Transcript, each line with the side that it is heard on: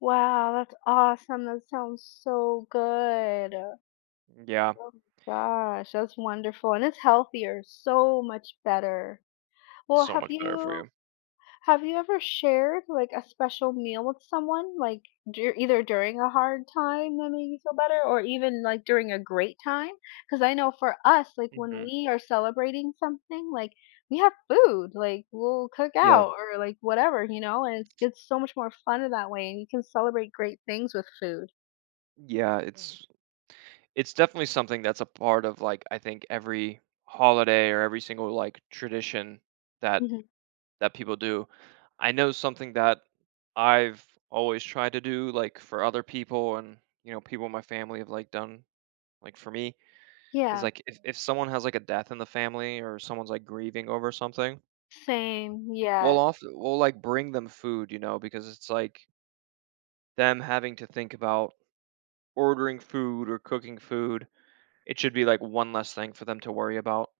left: Wow, that's awesome, that sounds so good. Oh,
right: Yeah.
left: my gosh, that's wonderful, and it's healthier, so much better. Well,
right: So
left: have
right: much better for
left: you
right: you.
left: Have you ever shared, like, a special meal with someone? Like, duri either during a hard time that made you feel better or even, like, during a great time? 'Cause I know for us, like, when
right: Mhm.
left: we are celebrating something, like, we have food, like, we'll cook
right: Yeah.
left: out or, like, whatever, you know, and it's it's so much more funner in that way and you can celebrate great things with food.
right: Yeah, its It's definitely something that's a part of, like, I think, every holiday or every single, like, tradition that
left: Mhm.
right: that people do. I know something that I've always tried to do, like, for other people and, you know, people in my family have, like, done, like, for me is,
left: Yeah.
right: like, if if someone has, like, a death in the family or someone's, like, grieving over something,
left: Same.
right: we'll
left: Yeah.
right: ofte we'll, like, bring them food, you know, because it's, like them having to think about ordering food or cooking food, it should be, like, one less thing for them to worry about.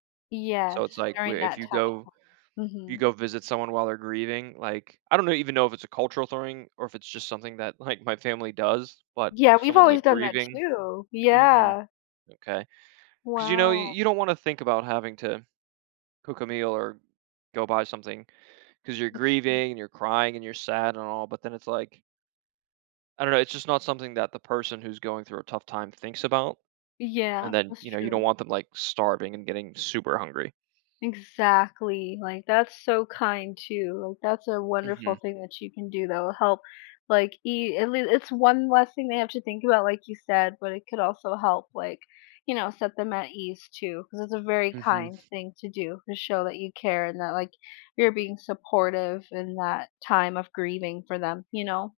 right: So,
left: Yes,
right: it's like,
left: during
right: we if
left: that
right: you
left: tough
right: go
left: time.
right: you
left: Mhm.
right: go visit someone while they're grieving, like I don't know. Even know if it's a cultural thing or if it's just something that, like, my family does, but
left: Yeah.
right: if
left: We've
right: someone's,
left: always
right: like,
left: done that,
right: grieving
left: too.
right: Mhm.
left: Yeah.
right: Okay. 'Cause, you know, you
left: Wow.
right: you don't wanna think about having to cook a meal or go buy something, 'cause you're
left: Makes sense.
right: grieving and you're crying and you're sad and all, but then it's like I don't know, it's just not something that the person who's going through a tough time thinks about, and
left: Yeah.
right: then,
left: That's
right: you know, you don't
left: true.
right: want them, like, starving and getting super hungry.
left: Exactly, like, that's so kind, too, like, that's a wonderful
right: Mhm.
left: thing that you can do that will help, like, i at least it's one less thing they have to think about, like you said, but it could also help, like, you know, set them at ease, too, 'cause it's a very kind
right: Mhm.
left: thing to do to show that you care and that, like, you're being supportive in that time of grieving for them, you know?